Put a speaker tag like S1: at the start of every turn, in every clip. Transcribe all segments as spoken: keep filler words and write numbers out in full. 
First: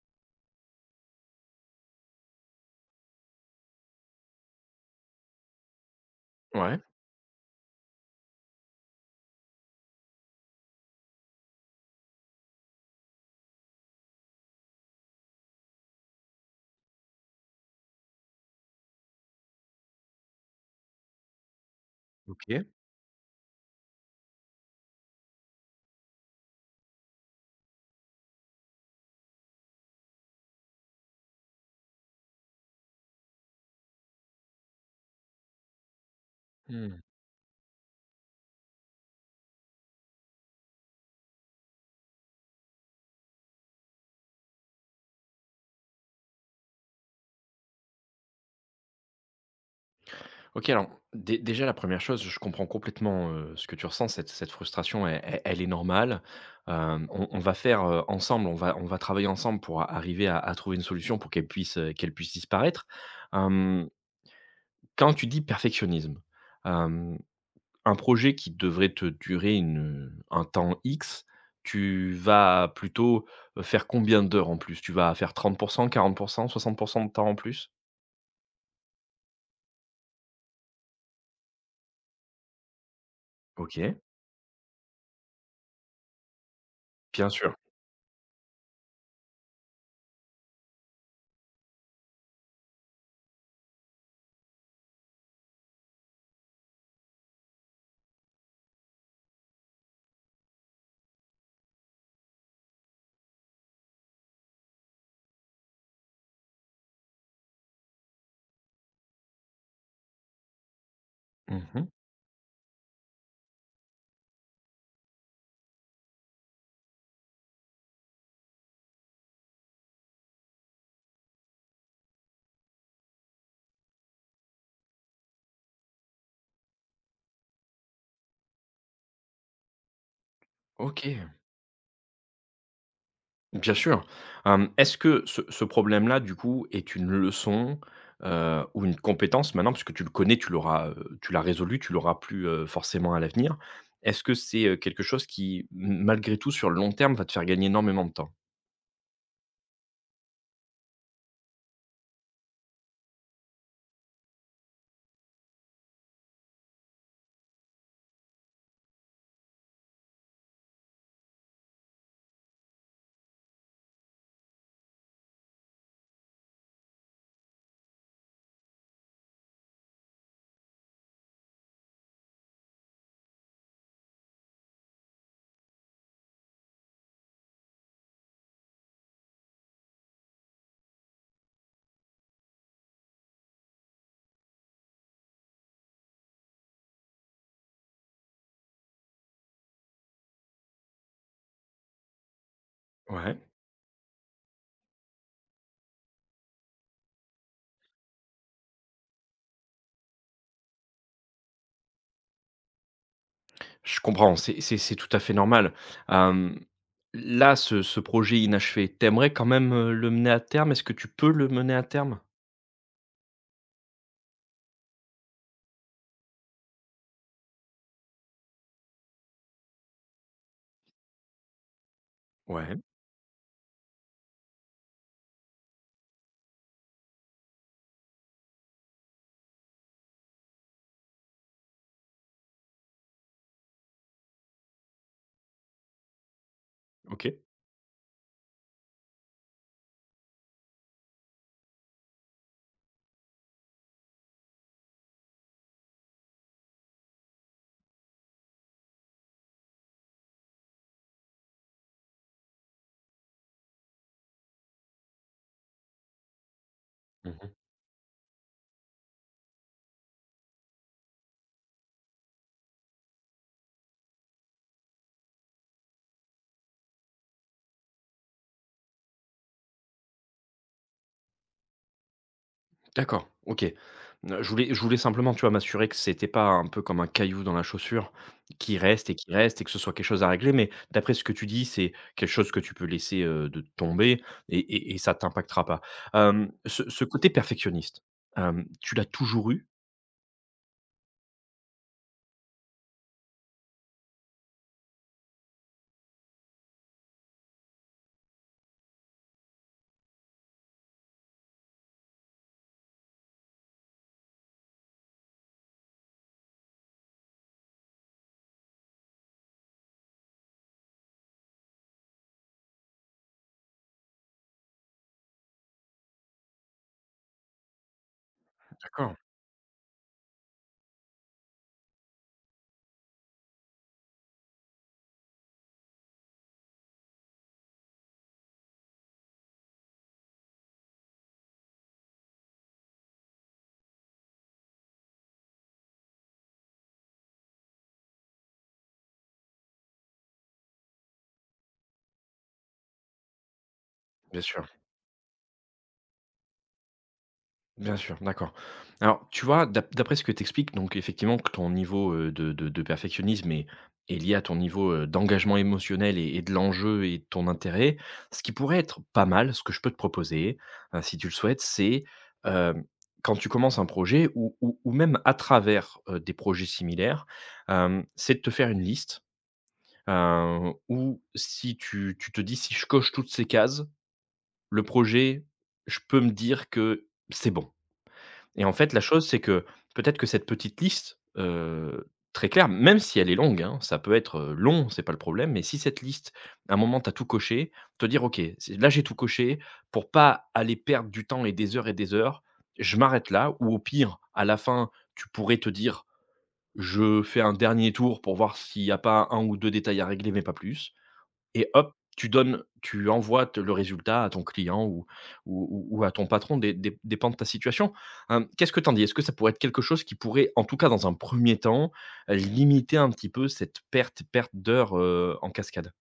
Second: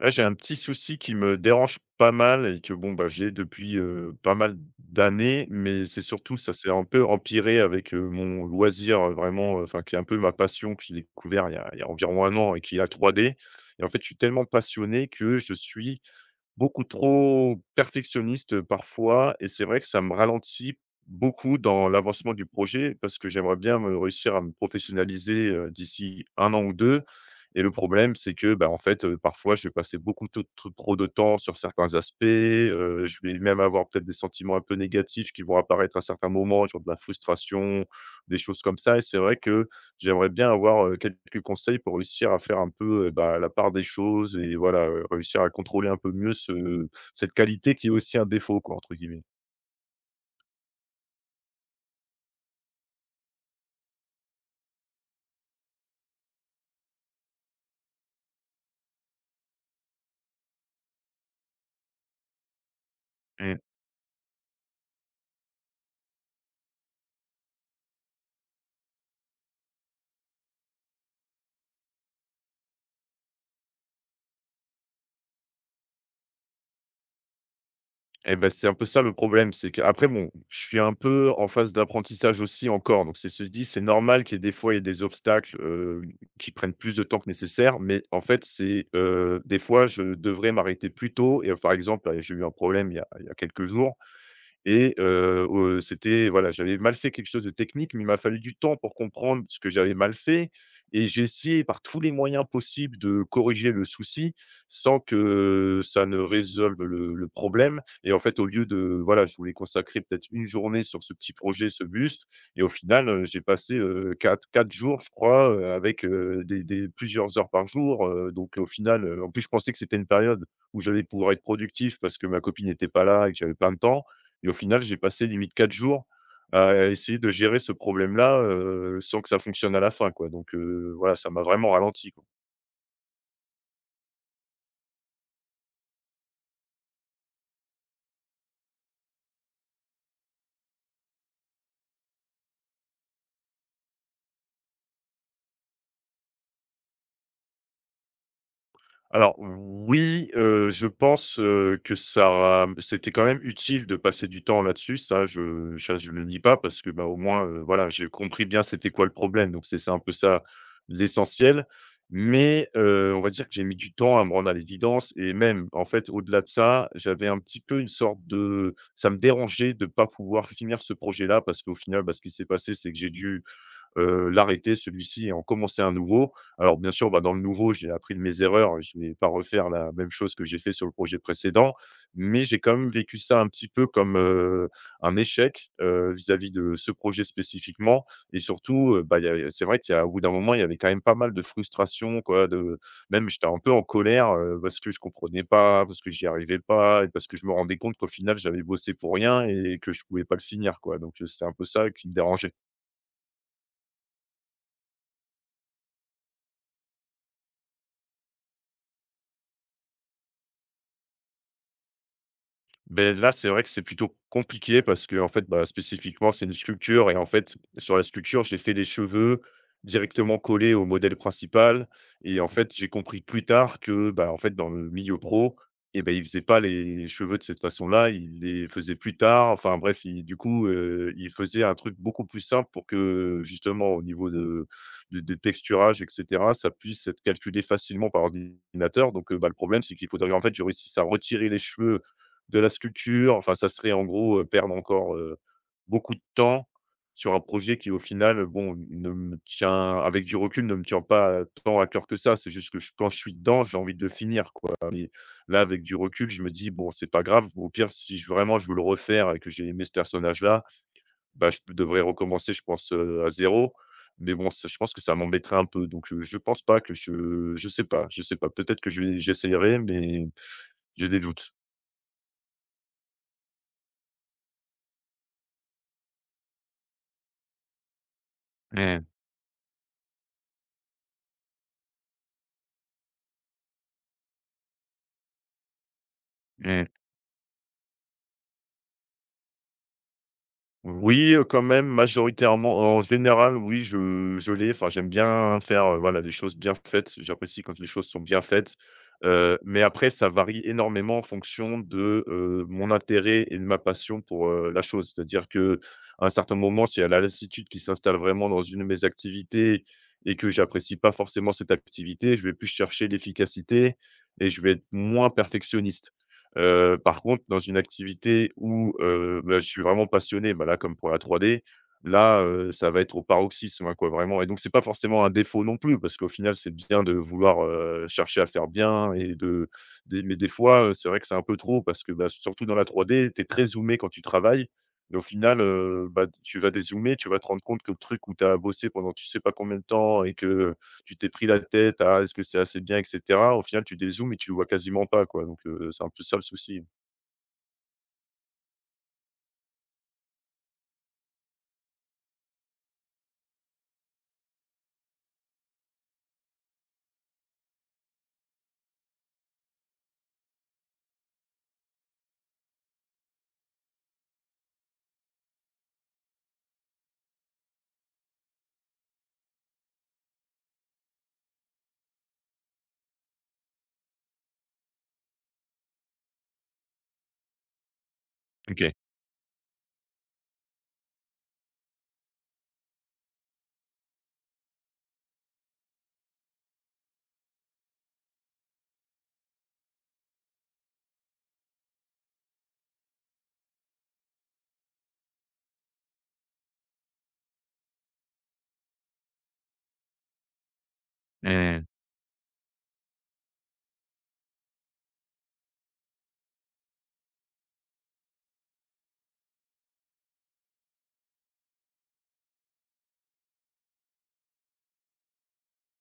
S1: Ouais, j'ai un petit souci qui me dérange pas mal et que bon, bah, j'ai depuis, heu, pas mal d'années, mais c'est surtout ça s'est
S2: Ouais,
S1: un peu empiré avec, heu, mon loisir, heu, vraiment, heu, enfin qui est un peu ma passion que j'ai découvert il y a il y a environ un an et qui est la trois D. Et en fait, je suis tellement passionné que je suis beaucoup trop perfectionniste, parfois, et c'est vrai que ça me ralentit beaucoup dans l'avancement du
S2: OK.
S1: projet parce que j'aimerais bien me réussir à me professionnaliser, heu, d'ici un an ou deux. Et le problème, c'est que, bah, en fait, heu, parfois, je vais passer beaucoup to tr trop de temps sur certains aspects, heu, je vais même avoir peut-être des sentiments un peu négatifs qui vont apparaître à certains moments, genre de
S2: Mmh.
S1: la frustration, des choses comme ça, et c'est vrai que j'aimerais bien avoir, heu, quelques conseils pour réussir à faire un peu, heu, bah, la part des choses et voilà, heu, réussir à contrôler un peu mieux ce cette qualité qui est aussi un «défaut» quoi, entre guillemets.
S2: OK, alors dé déjà la première chose, je comprends complètement, heu, ce que tu ressens, cette cette frustration, elle elle elle est normale. Hem, on on va faire, heu, ensemble, on va on va travailler ensemble pour a- arriver à à trouver une solution pour qu'elle puisse, heu, qu'elle puisse disparaître.
S1: Mmh.
S2: Hem, Quand tu dis perfectionnisme, hem, un projet qui devrait te durer une, un temps X, tu vas plutôt faire combien d'heures en plus? Tu vas faire trente quarante soixante de temps en plus?
S1: Et ben c'est un peu ça le problème, c'est qu'après bon, je suis un peu en phase d'apprentissage aussi encore, donc c'est se dit: «C'est
S2: OK,
S1: normal qu'il y ait des fois, il y ait des obstacles, heu, qui prennent plus de temps
S2: bien
S1: que
S2: sûr.
S1: nécessaire», mais en fait, c'est, heu, des fois, je devrais m'arrêter plus tôt et heu, par exemple, allez, j'ai eu un problème il y a il y a quelques jours et heu heu, c'était voilà, j'avais mal fait quelque chose de technique, mais il m'a fallu du temps pour comprendre ce que j'avais mal fait, et j'ai essayé par tous les moyens possibles de corriger le souci sans que ça ne résolve le le problème. Et en fait, au lieu de voilà, je voulais consacrer peut-être une journée sur ce petit projet, ce
S2: Mmh,
S1: buste, et au final, heu, j'ai passé, heu, quatre 4 jours, je crois, heu, avec, heu, des des plusieurs heures par jour, heu, donc au final, heu, en plus, je pensais que c'était une période où j'allais pouvoir être productif parce que ma copine n'était pas là et que j'avais plein de temps, et au final, j'ai passé limite quatre jours à essayer de gérer ce problème-là, heu, sans que ça fonctionne à la fin, quoi, donc heu, voilà,
S2: OK,
S1: ça m'a vraiment ralenti, quoi.
S2: bien sûr. Hem, est-ce que ce ce problème-là, du coup, est une leçon, heu, ou une compétence maintenant? Puisque tu le connais, tu l'auras, heu, tu l'as résolu, tu l'auras plus, heu, forcément à l'avenir. Est-ce que c'est, heu, quelque chose qui, m malgré tout, sur le long terme, va te faire gagner énormément de temps?
S1: Alors oui, heu, je pense, heu, que ça c'était quand même utile de passer du temps là-dessus, ça je ça je ne le dis pas parce que, bah, au moins, heu, voilà, j'ai compris bien c'était quoi le problème, donc c'est c'est un peu ça l'essentiel. Mais, heu, on va dire que j'ai mis du temps à me rendre à l'évidence, et même en fait au-delà de ça, j'avais un petit peu une sorte de ça me dérangeait de pas pouvoir finir ce projet-là parce qu'au final, bah, ce qui s'est passé, c'est que j'ai dû heu, l'arrêter celui-ci et en commencer un nouveau. Alors bien sûr, bah, dans le nouveau, j'ai appris de mes erreurs, je ne vais pas refaire la même chose que j'ai fait sur le projet précédent, mais j'ai quand même vécu ça un petit peu comme, heu, un échec, heu, vis-à-vis de ce projet spécifiquement, et surtout, heu, bah, il y a c'est vrai qu'il y a au bout d'un moment, il y avait quand même pas mal de frustration quoi, de même
S2: Ouais,
S1: j'étais un peu en colère, heu, parce que je comprenais pas, parce que j'y arrivais pas et parce que je me rendais compte qu'au final, j'avais bossé pour rien et que je pouvais pas le finir quoi, donc heu, c'était un peu ça qui me dérangeait.
S2: je comprends, c'est c'est c'est tout à fait normal. Hem, Là, ce ce projet inachevé, t'aimerais quand même, heu, le mener à terme? Est-ce que tu peux le mener à terme?
S1: Ben là, c'est vrai que c'est plutôt compliqué parce que en fait, bah, spécifiquement, c'est une sculpture, et en fait, sur la sculpture, j'ai fait les cheveux directement collés au modèle principal, et en fait,
S2: Ouais,
S1: j'ai compris plus tard que, bah, en fait, dans le milieu pro, et ben, ils faisaient pas les cheveux de cette façon-là, ils les faisaient plus tard. Enfin bref, ils- du coup, heu, ils faisaient un truc beaucoup plus simple pour que justement au niveau de de de texturage et cetera, ça puisse être
S2: OK.
S1: calculé facilement par ordinateur, donc heu, bah, le problème, c'est qu'il faudrait en fait, je réussisse à retirer les cheveux de la sculpture, enfin ça serait en gros, heu, perdre encore, heu, beaucoup de temps sur un projet qui au final, bon, ne me tient avec du recul, ne me tient pas tant à cœur que ça. C'est juste que j quand je suis dedans, j'ai envie de le finir quoi, mais là, avec du recul, je me dis: «Bon, c'est pas grave,
S2: Mmh,
S1: au pire, si je vraiment je veux le refaire et que j'ai aimé ce personnage-là, bah, je devrais recommencer, je pense, heu, à zéro. Mais bon, ça je pense que ça m'embêterait un peu, donc heu, je pense pas que je je sais pas je sais pas. Peut-être que je vais j'essayerai, mais j'ai des doutes.»
S2: D'accord, OK. Heu, je voulais je voulais simplement, tu vois, m'assurer que c'était pas un peu comme un caillou dans la chaussure, qui
S1: Mmh,
S2: reste et qui reste et que ce soit quelque chose à régler. Mais d'après ce que tu dis, c'est quelque chose que tu peux laisser, heu, de tomber et et et ça t'impactera pas. Hem,
S1: mmh.
S2: ce ce côté perfectionniste, hem, tu l'as toujours eu?
S1: Oui, heu, quand même majoritairement, en général, oui, je je l'ai. Enfin, j'aime bien faire, heu, voilà, des choses bien faites. J'apprécie quand les choses sont bien faites, heu, mais après ça varie énormément en fonction de, heu, mon intérêt et de ma passion pour, heu, la chose. C'est-à-dire que à un certain moment, s'il y a la lassitude qui s'installe vraiment dans une de mes activités et que j'apprécie pas forcément cette activité, je vais plus chercher l'efficacité et je vais être moins perfectionniste. Heu, par contre, dans une activité où,
S2: D'accord,
S1: heu, bah, je suis vraiment passionné, bah, là, comme pour la trois D, là, heu, ça va être au paroxysme, hein, quoi, vraiment. Et donc c'est pas forcément un défaut non plus parce qu'au final, c'est bien de vouloir, heu, chercher à faire bien et de des mais des fois, heu, c'est vrai que c'est un peu trop parce que, bah, surtout dans la trois D, tu es très zoomé quand tu travailles, et au final, heu, bah, tu vas dézoomer, tu vas te rendre compte que le truc où tu as bossé pendant tu sais pas combien de temps et que tu t'es pris la tête à: «Est-ce que c'est assez bien?» et cetera. Au final, tu dézoomes et
S2: bien
S1: tu le
S2: sûr.
S1: vois quasiment pas, quoi, donc heu, c'est un peu ça le souci.
S2: Bien sûr, d'accord. Alors, tu vois, d'ap d'après ce que tu expliques, donc effectivement que ton niveau, heu, de de de perfectionnisme est est lié à ton niveau, heu, d'engagement émotionnel et et de l'enjeu et de ton intérêt. Ce qui pourrait être pas mal, ce que je peux te proposer, heu, si tu le souhaites, c'est, hem, quand tu commences un projet ou ou ou même à travers, heu, des projets similaires, hem, c'est de te faire une liste, heu, où si tu tu te dis: «Si je coche toutes ces cases, le projet, je peux me dire que c'est bon». Et en fait,
S1: OK.
S2: la chose, c'est que peut-être que cette petite liste, heu, très claire, même si elle est longue, hein, ça peut être, heu, long, c'est pas le problème, mais si cette liste, à un moment, tu as tout coché, te dire: «OK, c'est là, j'ai tout coché pour pas aller perdre du temps et des heures et des heures, je m'arrête là» ou au pire, à la fin, tu pourrais te dire: «Je fais un dernier tour pour voir s'il n'y a pas un ou deux détails à régler, mais pas plus». Et
S1: Mmh.
S2: hop, tu donnes tu envoies te le résultat à ton client ou ou ou à ton patron, dé dé dépend de ta situation. Hem, qu'est-ce que t'en dis? Est-ce que ça pourrait être quelque chose qui pourrait, en tout cas dans un premier temps, heu, limiter un petit peu cette perte perte d'heures, heu, en cascade?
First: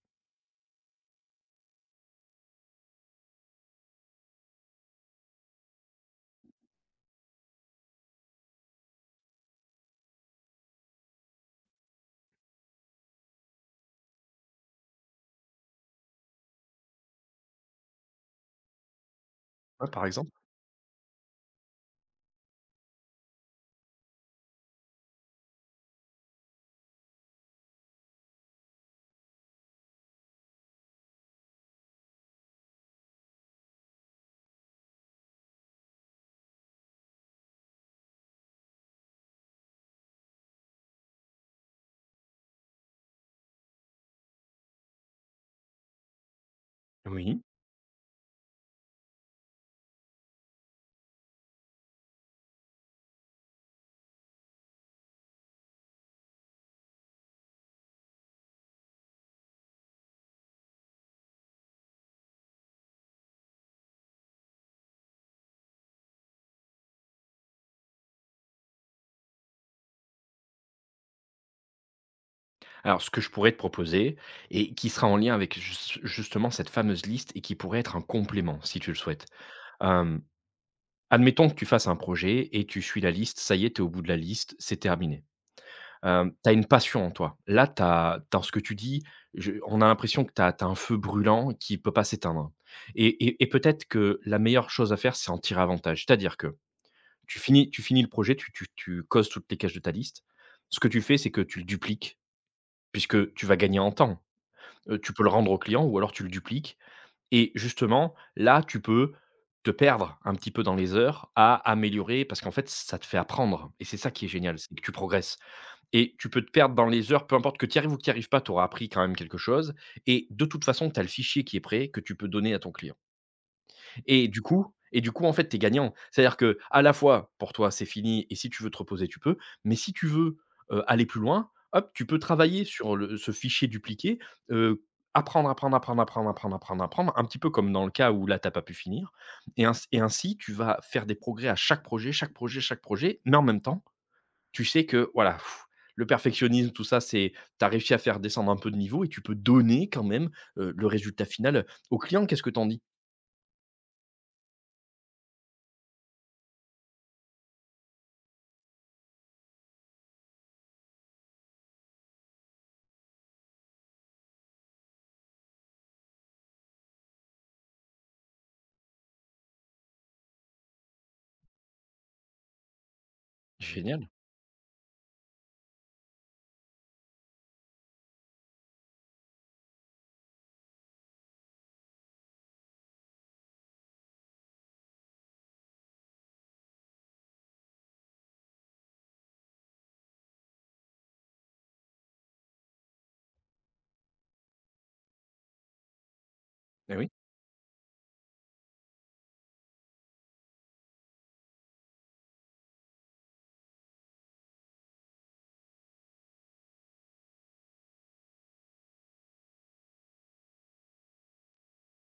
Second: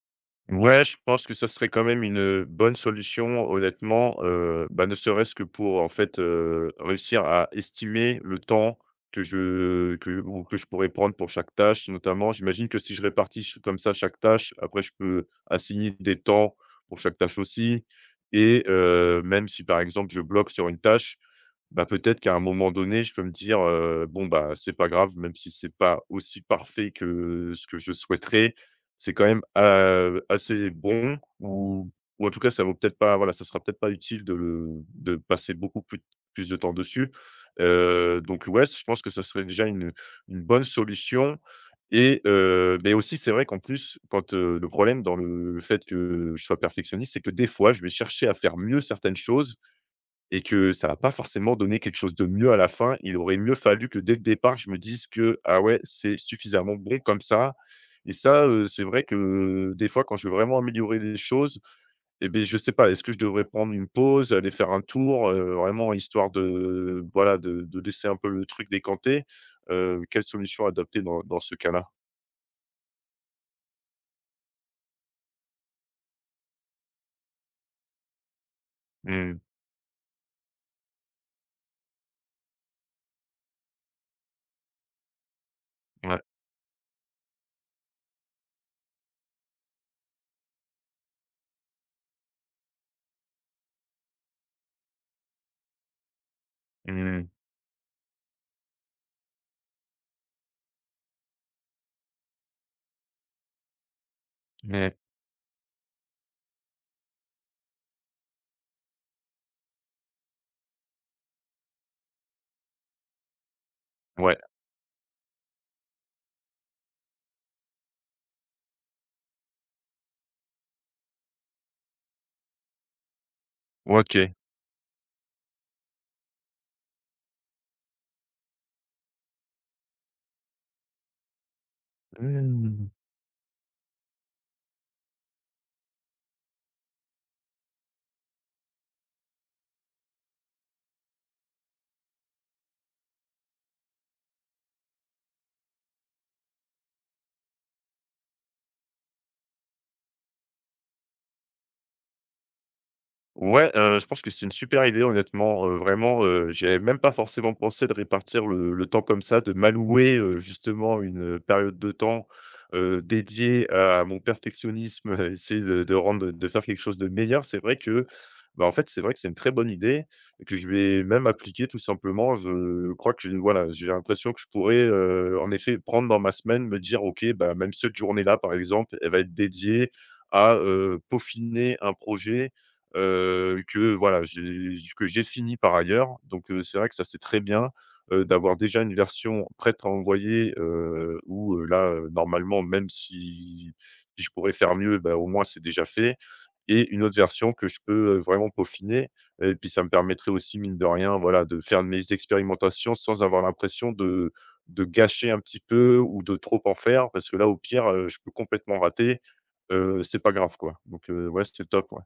S1: Ouais, je pense que ça serait quand même une, heu, bonne solution honnêtement, heu, bah, ne serait-ce que pour en fait, heu, réussir à estimer le temps que je que ou que je pourrais prendre pour chaque tâche notamment. J'imagine que si je répartis ch comme ça chaque tâche, après je peux assigner des temps pour chaque tâche aussi, et heu, même si par
S2: Ouais, par
S1: exemple je
S2: exemple?
S1: bloque sur une tâche, bah, peut-être qu'à un moment donné, je peux me dire, heu: «Bon, bah, c'est pas grave, même si c'est pas aussi parfait que ce que je souhaiterais, c'est quand même, heu, assez bon» ou ou en tout cas, ça vaut peut-être pas voilà, ça sera peut-être pas utile de le de passer beaucoup plus plus de temps dessus, heu, donc ouais, je pense que ça serait déjà une une bonne solution. Et heu, mais aussi, c'est vrai qu'en plus, quand, heu, le problème dans le fait que je sois perfectionniste, c'est que
S2: Oui.
S1: des fois, je vais chercher à faire mieux certaines choses et que ça va pas forcément donner quelque chose de mieux à la fin. Il aurait mieux fallu que dès le départ, je me dise que: «Ah ouais, c'est suffisamment bon comme ça». Et ça, heu, c'est vrai que euh, des fois, quand je veux vraiment améliorer les choses, et ben je sais pas, est-ce que je devrais prendre une pause, aller faire un tour, heu, vraiment histoire de voilà, de de laisser un peu le truc décanter? Heu, quelle solution adopter dans dans ce cas-là?
S2: Alors ce que je pourrais te proposer et qui sera en lien avec jus justement cette fameuse liste et qui pourrait être un complément si tu le souhaites.
S1: Mmh,
S2: Hem, Admettons que tu fasses un projet et tu suis la liste, ça y est, tu es au bout de la liste, c'est terminé.
S1: ouais,
S2: Hem, tu as une passion en toi. Là, t'as dans ce que tu dis, je on a l'impression que tu as un feu brûlant qui peut pas s'éteindre et et et peut-être que la meilleure chose à faire, c'est en tirer avantage. C'est-à-dire que
S1: mmh,
S2: tu finis tu finis le projet, tu tu tu causes toutes les cases de ta liste. Ce que tu fais, c'est que tu le dupliques puisque tu vas gagner en temps.
S1: ouais,
S2: Heu, tu peux le rendre au client ou alors tu le dupliques et justement, là, tu peux te perdre un petit peu dans les heures à améliorer parce qu'en fait, ça te fait apprendre et c'est ça qui est
S1: ouais,
S2: génial, c'est que tu progresses. Et tu peux te perdre dans les heures, peu importe que tu y arrives ou que tu y arrives pas, tu auras appris quand même quelque chose et de toute façon, tu as le fichier qui est prêt que tu peux donner à ton client et
S1: OK.
S2: du coup et du coup, en fait, tu es gagnant. C'est-à-dire que à la fois, pour toi, c'est fini et si tu veux te reposer, tu peux, mais si tu veux, heu, aller plus loin, hop, tu peux travailler
S1: Mmh.
S2: sur le ce fichier dupliqué, heu, apprendre, apprendre, apprendre, apprendre, apprendre, apprendre, apprendre, un petit peu comme dans le cas où là, tu as pas pu finir et ainsi et ainsi, tu vas faire des progrès à chaque projet, chaque projet, chaque projet, mais en même temps tu sais que voilà, pff, le perfectionnisme, tout ça, c'est tu as réussi à faire descendre un peu de niveau et tu peux donner quand même, heu, le résultat final, au client. Qu'est-ce que t'en dis?
S1: Ouais, heu, je pense que c'est une super idée honnêtement, heu, vraiment, heu, j'y avais même pas forcément pensé de répartir le le temps comme ça, de m'allouer, heu, justement une, euh, période de temps, heu, dédiée à mon perfectionnisme, essayer de de rendre de faire quelque chose de meilleur. C'est vrai que, bah, en fait, c'est vrai que c'est une très bonne idée et que je vais même appliquer tout simplement. Je crois que
S2: Mmh.
S1: voilà, j'ai
S2: Génial.
S1: l'impression que je pourrais, heu, en effet prendre dans ma semaine, me dire: «OK, bah, même cette journée-là, par exemple, elle va être dédiée à, heu, peaufiner un projet» heu, que voilà, j'ai que j'ai fini par ailleurs. Donc heu, c'est vrai que ça, c'est très bien, heu, d'avoir déjà une version prête à envoyer, heu, où, heu, là, heu, normalement, même si si je pourrais faire mieux, ben au moins, c'est déjà fait, et
S2: Eh
S1: une
S2: oui.
S1: autre version que je peux, heu, vraiment peaufiner, et puis ça me permettrait aussi, mine de rien, voilà, de faire mes expérimentations sans avoir l'impression de de gâcher un petit peu ou de trop en faire parce que là, au pire, heu, je peux complètement rater, heu, c'est pas grave, quoi. Donc heu, ouais, c'est top, ouais.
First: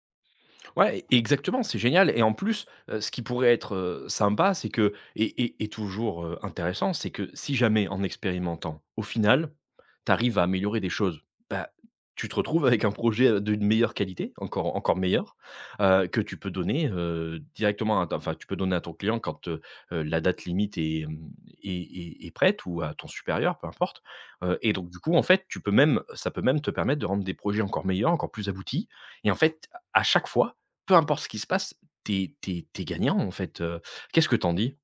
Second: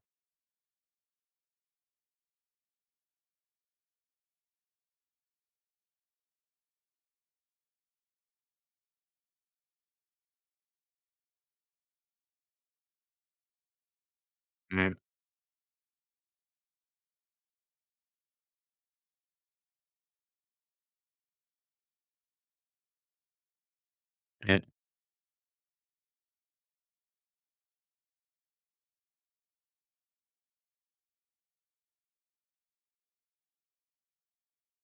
S2: Ouais, e exactement, c'est génial et en plus, heu, ce qui pourrait être, heu, sympa, c'est que et et et toujours, heu, intéressant, c'est que si jamais en expérimentant, au final, tu arrives à améliorer des choses, bah, tu te retrouves avec un projet, heu, d'une meilleure qualité, encore
S1: Mmh.
S2: encore meilleur, heu, que tu peux donner, heu, directement à ta enfin, tu peux donner à ton client quand, heu heu, la date limite est, mmh, est est est prête ou à ton supérieur, peu importe, heu
S1: Mmh.
S2: et donc du coup, en fait, tu peux même ça peut même te permettre de rendre des projets encore meilleurs, encore plus aboutis et en fait, à chaque fois peu importe ce qui se passe, t'es t'es t'es gagnant, en fait, heu. Qu'est-ce que t'en dis?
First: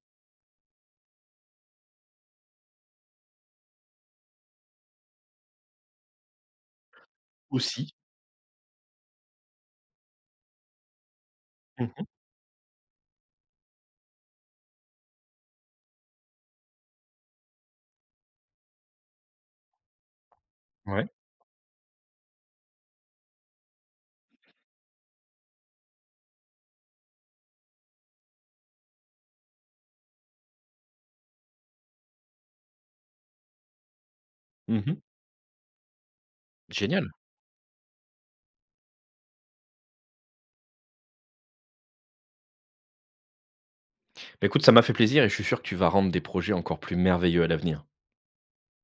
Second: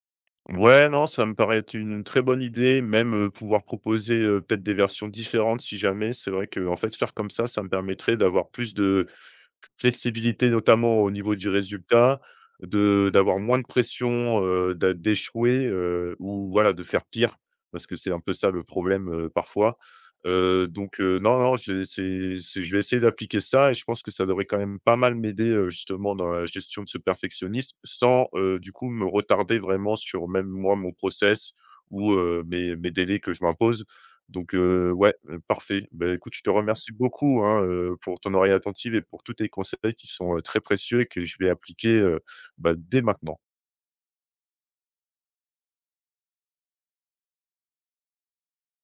S1: Ouais, non, ça me paraît être une très bonne idée, même, heu, pouvoir proposer, heu, peut-être des versions différentes si jamais. C'est vrai que, en fait, faire comme ça, ça me
S2: Aussi.
S1: permettrait d'avoir plus de flexibilité notamment au niveau du
S2: Mmh mh.
S1: résultat, de d'avoir moins de pression, heu, d'a d'échouer, heu, ou voilà, de faire pire, parce que c'est un peu ça le problème, heu, parfois. Heu, donc
S2: Ouais.
S1: heu, non, non, je c'est c'est je vais essayer d'appliquer ça et je pense que ça devrait quand même pas mal m'aider, heu, justement dans la gestion de ce perfectionnisme sans, heu, du coup me retarder vraiment sur même moi mon process ou heu, mes mes délais que je m'impose. Donc
S2: Mmh
S1: heu,
S2: mh.
S1: ouais, heu, parfait. Ben écoute, je te remercie
S2: Génial.
S1: beaucoup, hein, heu, pour ton oreille attentive et pour tous tes conseils qui sont, heu, très précieux et que je vais appliquer, heu, bah, dès maintenant.
S2: Bah, écoute, ça m'a fait plaisir et je suis sûr que tu vas rendre des projets encore plus merveilleux à l'avenir.